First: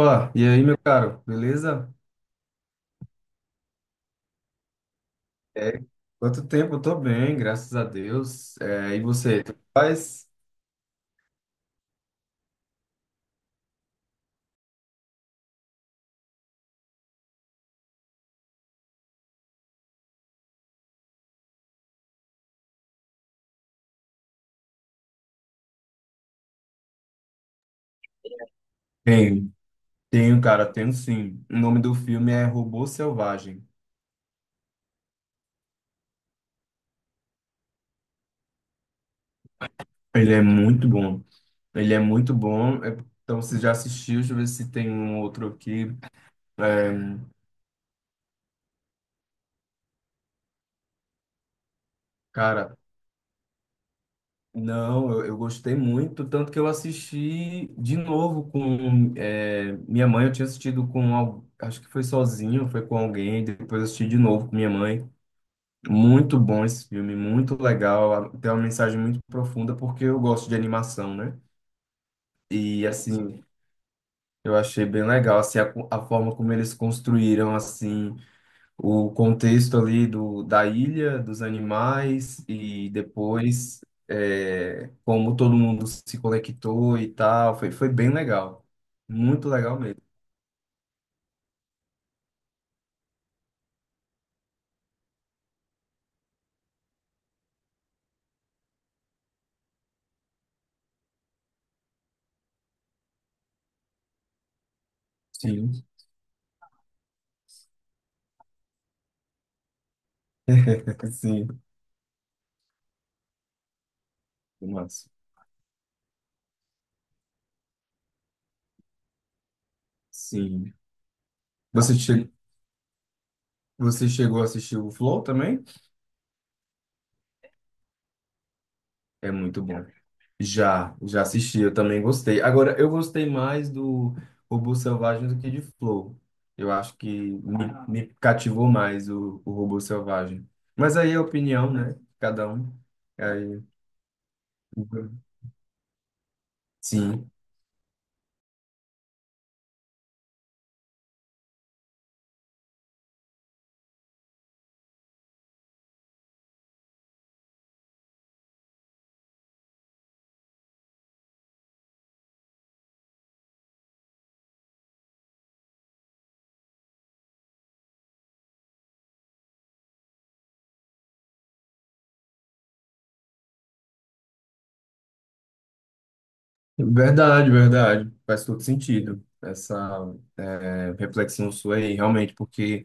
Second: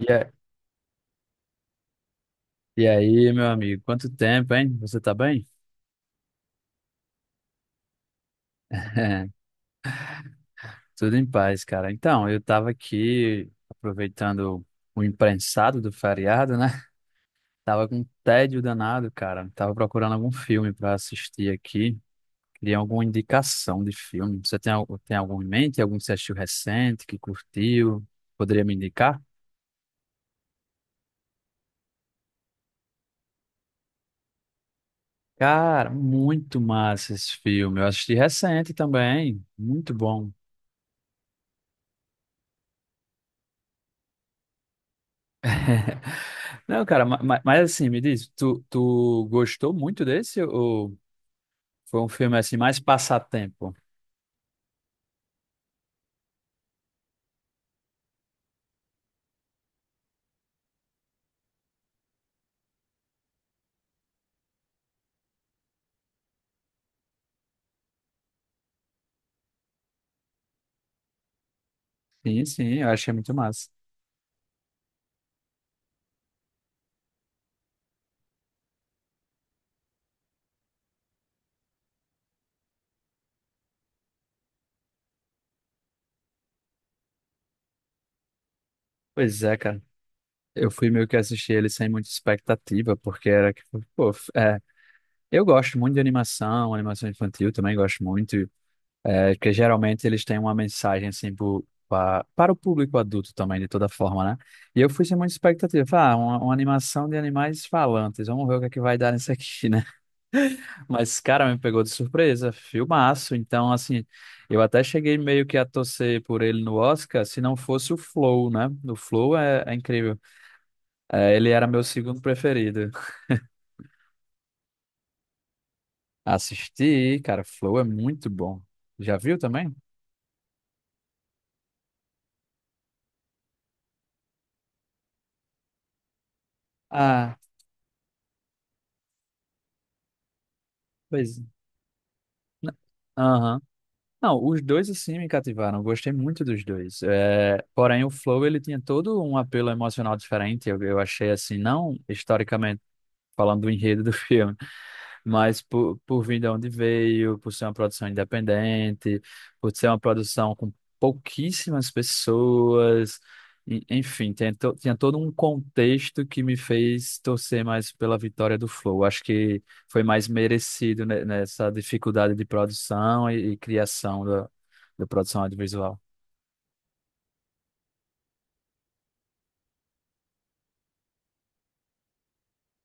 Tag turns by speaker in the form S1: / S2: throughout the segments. S1: E, a-
S2: e aí, meu caro, beleza?
S1: e aí, meu amigo, quanto tempo, hein? Você tá bem?
S2: É, quanto tempo? Eu tô bem, graças a Deus. É, e você, tu faz?
S1: Tudo em paz, cara. Então, eu tava aqui aproveitando o imprensado do feriado, né? Tava com um tédio danado, cara. Tava procurando algum filme pra assistir aqui. Queria alguma indicação de filme. Você tem, tem algum em mente? Algum que você assistiu recente, que curtiu? Poderia me indicar?
S2: Bem, tenho, cara, tenho sim. O nome do filme é Robô Selvagem.
S1: Cara, muito massa esse filme. Eu assisti recente também. Muito bom.
S2: Ele é muito bom. Ele é muito bom. É, então, você já assistiu? Deixa eu ver se tem um outro aqui.
S1: Não, cara, ma-
S2: É,
S1: ma- mas, assim, me diz, tu gostou muito desse ou foi um filme assim
S2: cara,
S1: mais passatempo?
S2: não, eu gostei muito, tanto que eu assisti de novo com minha mãe. Eu tinha assistido acho que foi sozinho, foi com alguém, depois eu assisti de novo com minha mãe. Muito bom esse filme, muito legal. Tem uma mensagem muito profunda, porque eu gosto de animação, né?
S1: Sim, sim,
S2: E,
S1: eu achei muito
S2: assim,
S1: massa.
S2: eu achei bem legal, assim, a forma como eles construíram, assim, o contexto ali do, da ilha, dos animais, e depois como todo mundo se conectou e tal. Foi bem legal.
S1: Pois
S2: Muito
S1: é,
S2: legal
S1: cara.
S2: mesmo.
S1: Eu fui meio que assistir ele sem muita expectativa, porque era que, pô, f- é, eu gosto muito de animação, animação infantil também gosto muito, é, porque geralmente eles têm uma mensagem assim para o público adulto também, de toda forma, né? E eu fui sem muita
S2: Sim,
S1: expectativa. Falei, Ah, uma animação de animais falantes, vamos ver o que é que vai dar nisso aqui, né? Mas, cara, me
S2: sim,
S1: pegou de surpresa. Filmaço. Então, assim, eu até
S2: massa.
S1: cheguei meio que a torcer por ele no Oscar, se não fosse o Flow, né? O Flow é incrível.
S2: Sim.
S1: É, ele era meu
S2: Você,
S1: segundo
S2: che
S1: preferido.
S2: Você chegou a assistir o Flow também?
S1: Assisti, cara, Flow é muito bom. Já
S2: É
S1: viu
S2: muito
S1: também?
S2: bom. Já assisti, eu também gostei. Agora, eu gostei mais do Robô Selvagem do que de Flow. Eu acho que
S1: Ah,
S2: me, Ah. me cativou mais o Robô Selvagem. Mas aí é
S1: pois.
S2: opinião, né? Cada
S1: n-
S2: um.
S1: Aham.
S2: Aí,
S1: Não, os dois, assim, me cativaram. Gostei muito dos dois.
S2: sim.
S1: É, porém, o Flow, ele tinha todo um apelo emocional diferente. Eu achei, assim, não historicamente falando do enredo do filme. Mas por vir de onde veio, por ser uma produção independente, por ser uma produção com pouquíssimas pessoas, enfim, tinha todo um contexto que me fez torcer mais pela vitória do Flow. Acho que foi mais merecido nessa dificuldade de produção e criação da produção audiovisual.
S2: Verdade, verdade. Faz todo sentido essa reflexão sua aí, realmente, porque.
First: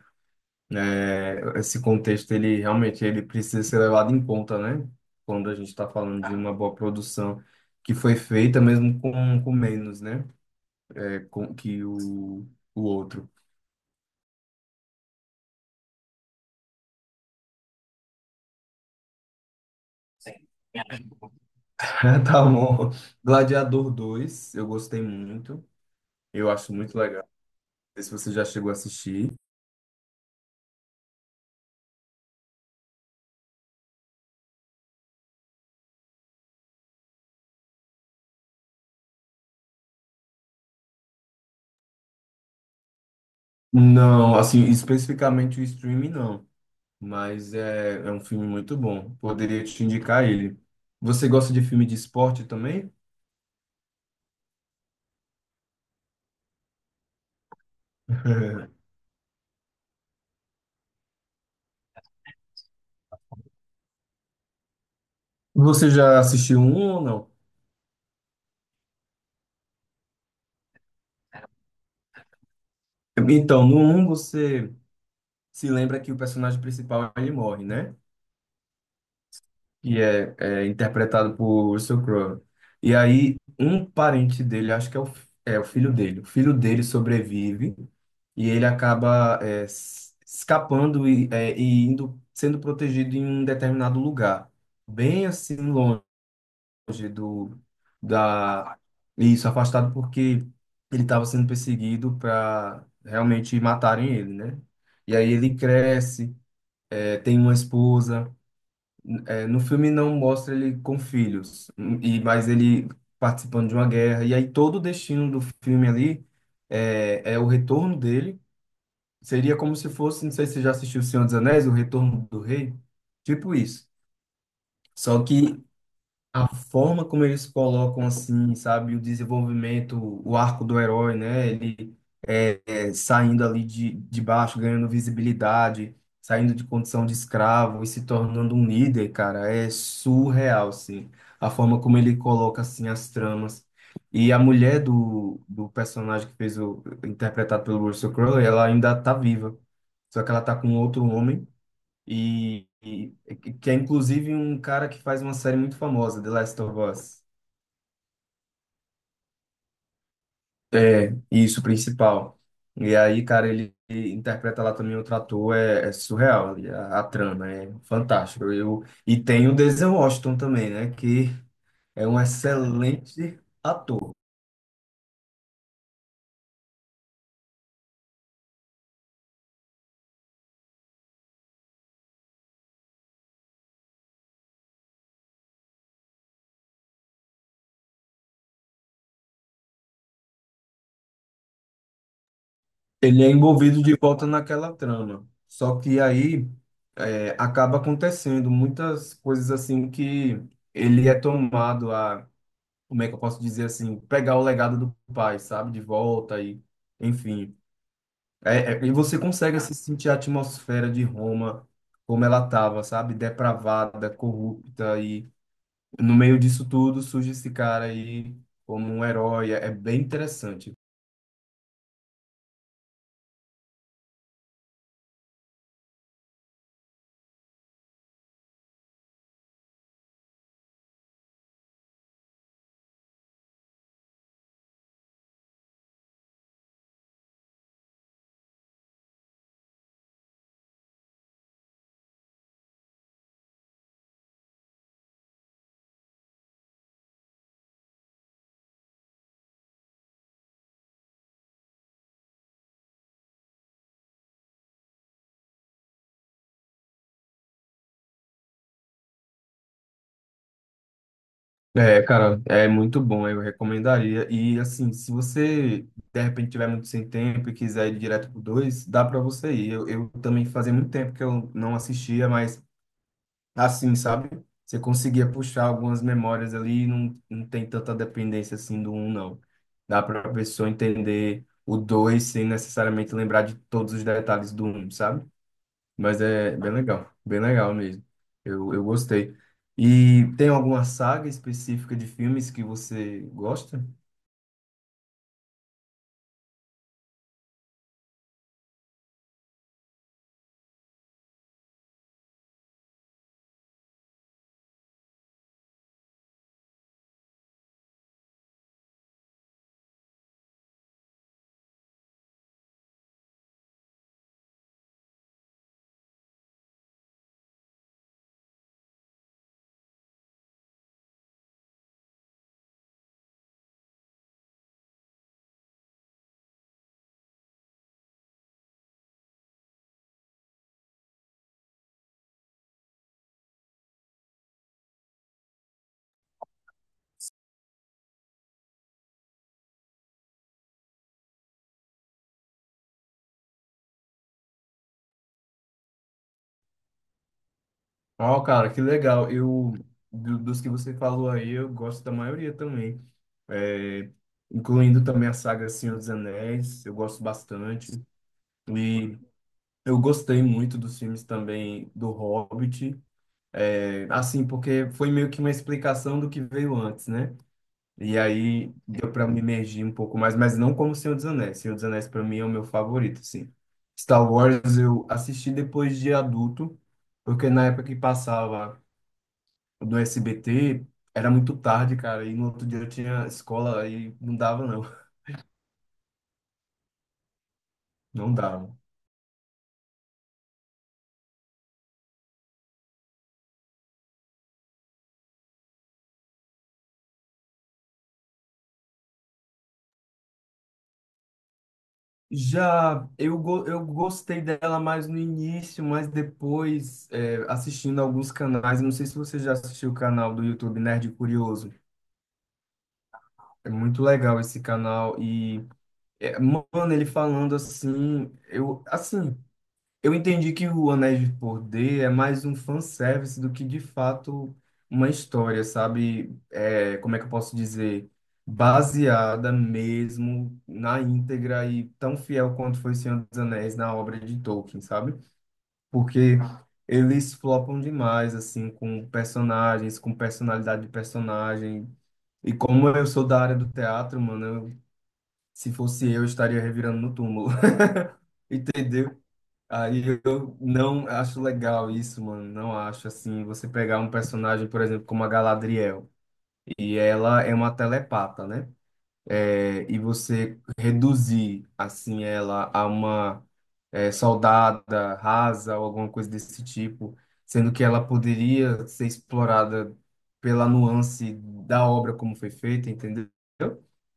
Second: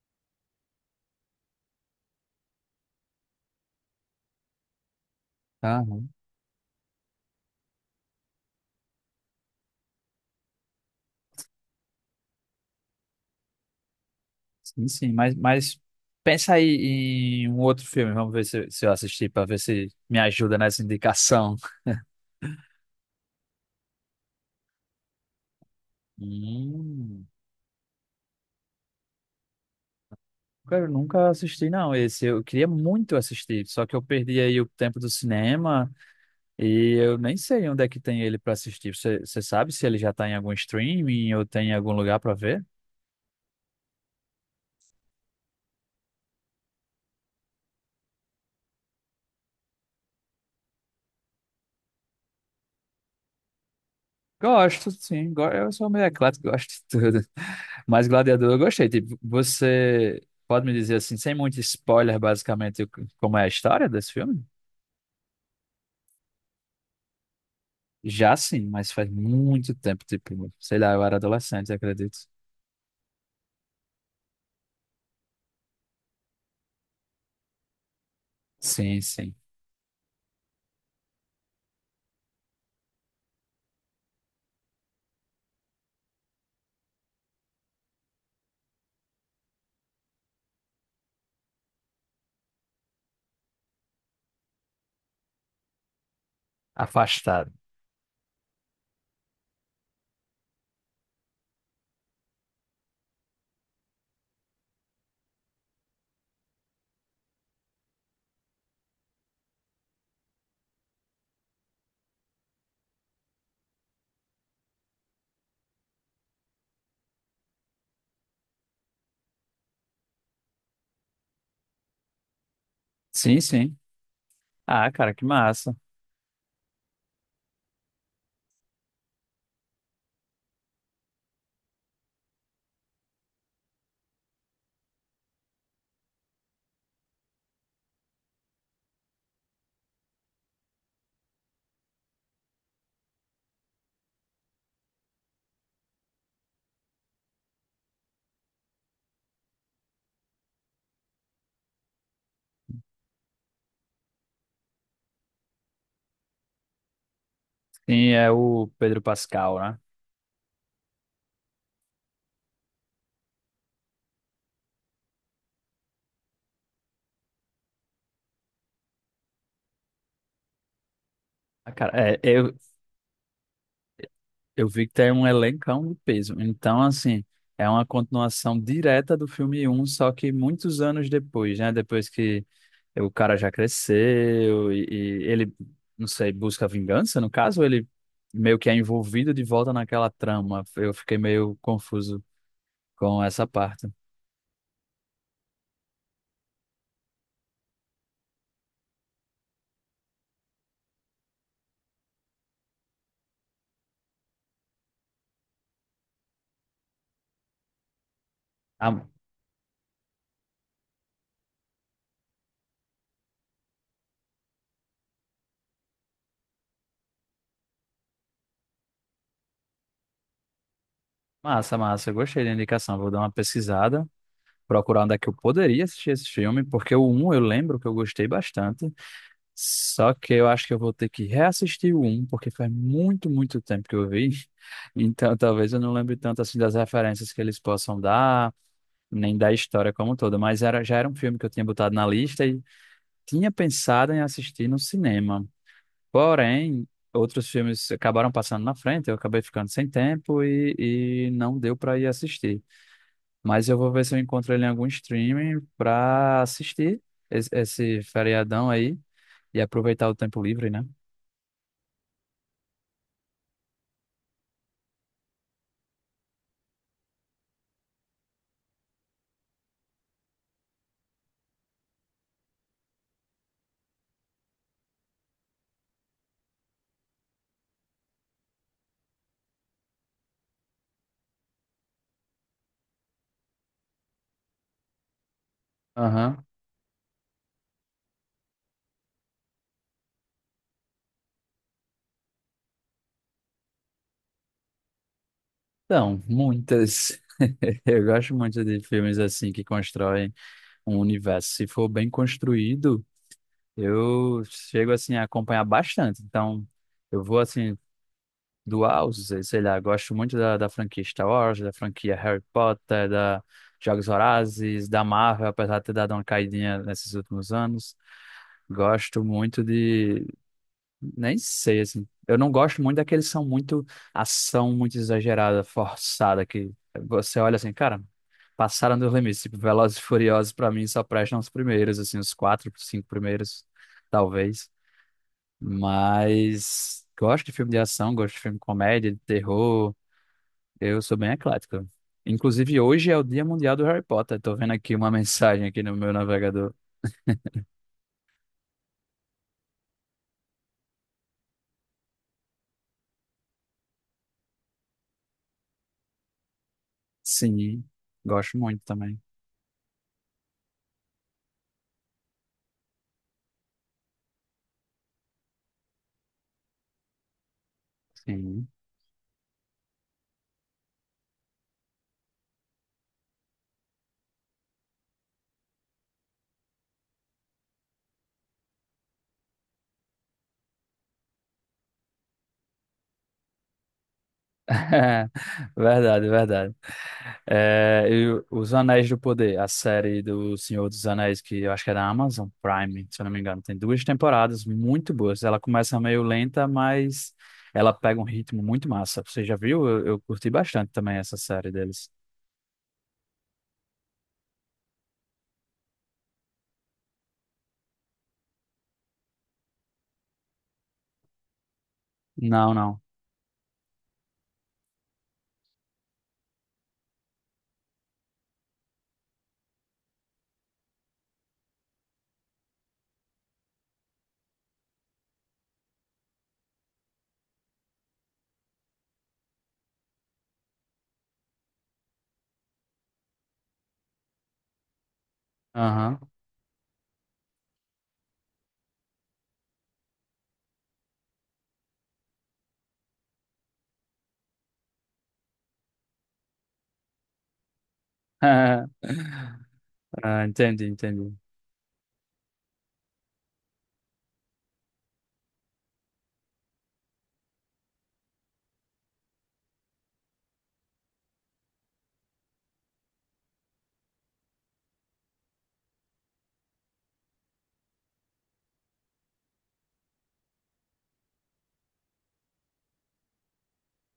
S2: Esse contexto, ele realmente ele precisa ser levado em conta, né? Quando a gente
S1: Ah,
S2: está falando de uma boa produção que foi feita mesmo com menos, né? Com, que o outro.
S1: sim, sim, mas pensa aí em um outro filme, vamos ver se eu assisti para ver se me ajuda nessa indicação.
S2: Tá bom. Gladiador dois eu gostei muito. Eu acho muito legal.
S1: Hum.
S2: Não sei se você já chegou a assistir.
S1: Cara, eu nunca assisti, não, esse. Eu queria muito assistir, só que eu perdi aí o tempo do cinema e eu nem sei onde é que tem ele pra assistir. Você sabe se ele já tá em algum streaming ou tem em algum lugar pra ver?
S2: Não, assim, especificamente o streaming, não. Mas é um filme muito bom. Poderia te indicar ele. Você gosta de filme de esporte também?
S1: Gosto, sim. Eu sou meio eclético, gosto de tudo. Mas Gladiador eu gostei. Tipo, você pode me dizer assim, sem muito spoiler, basicamente, o que- como é a história desse filme?
S2: Você já assistiu um ou não?
S1: Já sim, mas faz muito tempo, tipo, sei lá, eu era adolescente, acredito.
S2: Então, no um você se lembra que o personagem principal ele morre, né?
S1: Sim, sim.
S2: E é interpretado por Russell Crowe. E aí, um parente dele, acho que é o filho dele sobrevive e ele acaba escapando e indo, sendo protegido em um determinado lugar, bem assim longe longe
S1: Afastado.
S2: do da isso afastado porque ele estava sendo perseguido para realmente matarem ele, né? E aí ele cresce, tem uma esposa. No filme não mostra ele com filhos, mas ele participando de uma guerra. E aí todo o destino do filme ali é o retorno dele. Seria como se fosse, não sei se você já assistiu O Senhor dos Anéis, O Retorno do Rei,
S1: Sim,
S2: tipo
S1: sim.
S2: isso.
S1: Ah, cara,
S2: Só
S1: que
S2: que
S1: massa.
S2: a forma como eles colocam, assim, sabe, o desenvolvimento, o arco do herói, né? Ele é saindo ali de baixo, ganhando visibilidade, saindo de condição de escravo e se tornando um líder, cara, é surreal, assim. A forma como ele coloca, assim, as tramas. E a mulher do personagem que fez interpretado pelo Russell Crowe, ela ainda tá viva. Só que ela tá com outro homem. E que é inclusive um cara que faz uma série muito famosa, The Last of Us.
S1: Sim, é o Pedro Pascal, né?
S2: É, isso, o principal. E aí, cara, ele interpreta lá também outro ator, é surreal, e a trama é fantástica. E tem o Denzel Washington também, né, que
S1: Ah, cara,
S2: é
S1: é,
S2: um
S1: eu,
S2: excelente ator.
S1: eu vi que tem um elencão de peso. Então, assim, é uma continuação direta do filme um, só que muitos anos depois, né? Depois que o cara já cresceu e ele, não sei, busca vingança, no caso, ele meio que é envolvido de volta naquela trama. Eu fiquei meio confuso com
S2: Ele é
S1: essa
S2: envolvido
S1: parte.
S2: de volta naquela trama. Só que aí acaba acontecendo muitas coisas assim que ele é tomado a como é que eu posso dizer assim, pegar o legado do pai, sabe, de volta e, enfim. E
S1: Ah,
S2: você consegue assim, sentir a atmosfera de Roma como ela tava, sabe, depravada, corrupta e no meio disso tudo surge esse cara aí como um herói. É bem interessante.
S1: massa, massa. Eu gostei da indicação. Vou dar uma pesquisada. Procurar onde é que eu poderia assistir esse filme, porque o um eu lembro que eu gostei bastante, só que eu acho que eu vou ter que reassistir o um porque faz muito, muito tempo que eu vi, então talvez eu não lembre tanto assim das referências que eles possam dar, nem da história como toda, mas era, já era um filme que eu tinha botado na lista e tinha pensado em assistir no cinema. Porém, outros filmes acabaram passando na frente, eu acabei ficando sem tempo e não deu para ir assistir. Mas eu vou ver se eu encontro ele em algum streaming pra assistir esse feriadão aí e aproveitar o tempo livre, né?
S2: É, cara, é muito bom, eu recomendaria. E assim, se você de repente tiver muito sem tempo e quiser ir direto pro 2 dá pra você ir. Eu também fazia muito tempo que eu não assistia, mas assim, sabe? Você conseguia puxar algumas memórias ali, e não tem tanta dependência assim do um, não. Dá para a pessoa entender o dois sem necessariamente lembrar de todos os detalhes do um, sabe? Mas
S1: Aham.
S2: é bem legal mesmo. Eu gostei. E tem alguma saga específica de filmes que você gosta?
S1: Então, muitas. Eu gosto muito de filmes assim que constroem um universo. Se for bem construído, eu chego assim a acompanhar bastante. Então, eu vou assim doar, sei lá, gosto muito da, franquia Star Wars, da franquia Harry Potter, da Jogos Vorazes, da Marvel, apesar de ter dado uma caidinha nesses últimos anos. Gosto muito de. Nem sei, assim. Eu não gosto muito daqueles que são muito ação, muito exagerada, forçada, que você olha assim, cara, passaram dos limites. Tipo, Velozes e Furiosos, pra mim, só prestam os primeiros, assim, os quatro, cinco primeiros, talvez. Mas gosto de filme de ação, gosto de filme de comédia, de terror. Eu sou bem eclético. Inclusive, hoje é o Dia Mundial do Harry Potter. Tô vendo aqui uma mensagem aqui no meu navegador.
S2: Ó, cara, que legal. Dos que você falou aí, eu gosto da maioria também. É, Incluindo também a saga Senhor dos Anéis, eu gosto
S1: Sim,
S2: bastante.
S1: gosto muito
S2: E
S1: também.
S2: eu gostei muito dos filmes também do Hobbit, assim, porque foi meio que uma explicação do que veio antes, né? E
S1: Sim.
S2: aí deu para me imergir um pouco mais, mas não como Senhor dos Anéis. Senhor dos Anéis para mim é o meu favorito, sim. Star Wars eu assisti depois de adulto, porque na época que passava do SBT era muito tarde, cara, e no outro dia eu tinha escola e não dava não,
S1: Verdade, verdade. É, e
S2: não
S1: o- Os
S2: dava.
S1: Anéis do Poder, a série do Senhor dos Anéis, que eu acho que é da Amazon Prime, se eu não me engano, tem duas temporadas muito boas. Ela começa meio lenta, mas ela pega um ritmo muito massa. Você já viu? Eu curti bastante também essa série deles.
S2: Já eu gostei dela mais no início, mas depois, assistindo alguns canais, não sei se você já assistiu o canal do YouTube Nerd Curioso.
S1: Não, não.
S2: É muito legal esse canal e, mano, ele falando assim, eu entendi que o Anéis de Poder é mais um fanservice do que de fato uma história, sabe? É, como é que eu posso dizer? Baseada mesmo na íntegra e tão fiel quanto foi Senhor dos Anéis na obra de Tolkien, sabe?
S1: Aham.
S2: Porque eles flopam demais, assim, com personagens, com personalidade de personagem. E como eu sou da área do teatro, mano, se fosse eu estaria revirando no túmulo, entendeu? Aí
S1: Ah,
S2: eu
S1: entendi,
S2: não
S1: entendi.
S2: acho legal isso, mano. Não acho assim. Você pegar um personagem, por exemplo, como a Galadriel, e ela é uma telepata, né? E você reduzir assim ela a uma soldada rasa ou alguma coisa desse tipo, sendo que ela poderia ser explorada pela nuance da obra como foi feita, entendeu?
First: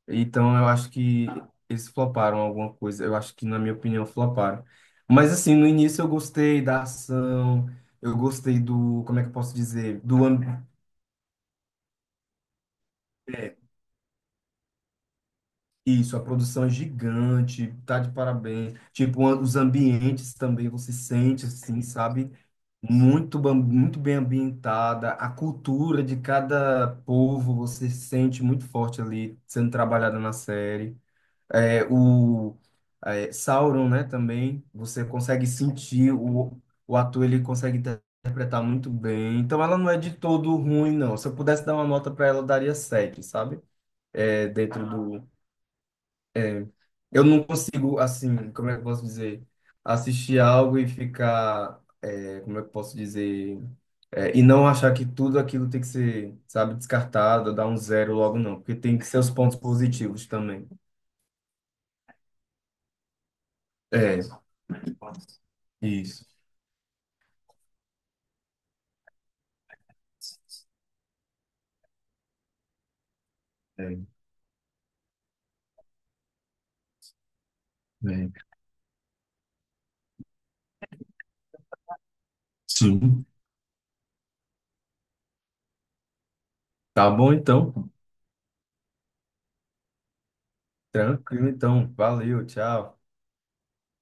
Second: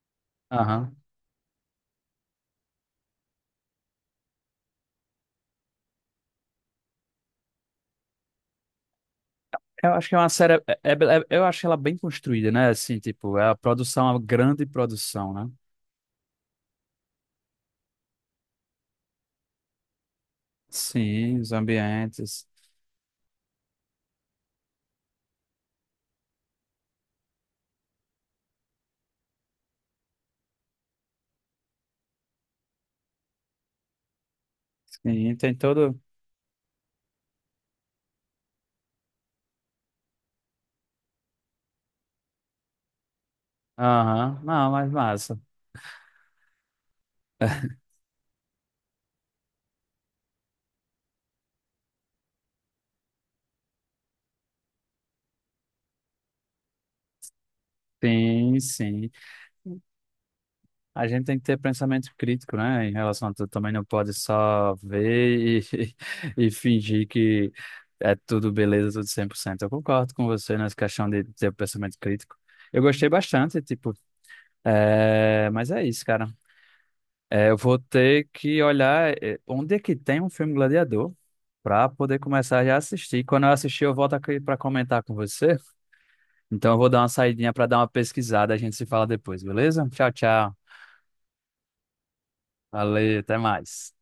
S2: Então eu acho
S1: Aham.
S2: que eles floparam alguma coisa. Eu acho que, na minha opinião, floparam. Mas assim, no início eu gostei da ação, eu gostei do, como é que eu posso
S1: Eu
S2: dizer?
S1: acho que é
S2: Do
S1: uma
S2: am-
S1: série. Eu acho ela bem construída, né? Assim, tipo, é a produção, a grande produção, né?
S2: isso, a produção é gigante, tá de parabéns. Tipo, os ambientes também você
S1: Sim,
S2: sente
S1: os
S2: assim, sabe?
S1: ambientes.
S2: Muito bem ambientada, a cultura de cada povo você sente muito forte ali sendo trabalhada na série. É, o Sauron, né, também, você
S1: Sim,
S2: consegue
S1: tem todo.
S2: sentir, o ator ele consegue interpretar muito bem. Então ela não é de todo ruim, não. Se eu pudesse dar uma nota para ela, eu daria 7, sabe?
S1: Aham, não,
S2: Dentro
S1: mas
S2: do...
S1: massa.
S2: Eu não consigo, assim, como é que eu posso dizer? Assistir algo e ficar... como é que eu posso dizer? E não achar que tudo aquilo tem que ser, sabe, descartado, dar um zero logo, não.
S1: Sim,
S2: Porque tem que
S1: sim.
S2: ser os pontos positivos também.
S1: A gente tem que ter pensamento crítico, né? Em relação a tudo. Também não pode
S2: É,
S1: só ver e,
S2: isso.
S1: e fingir que é tudo beleza, tudo 100%. Eu concordo com você nessa questão de ter pensamento crítico. Eu gostei bastante, tipo, é... mas é isso, cara. É, eu vou ter
S2: É.
S1: que olhar é, onde é que tem um filme Gladiador para poder começar já a assistir.
S2: Sim.
S1: Quando eu assistir, eu volto aqui para comentar com você. Então eu vou dar uma
S2: Tá bom,
S1: saidinha para
S2: então.
S1: dar uma pesquisada. A gente se fala depois, beleza? Tchau, tchau.
S2: Tranquilo, então. Valeu, tchau.
S1: Valeu, até mais.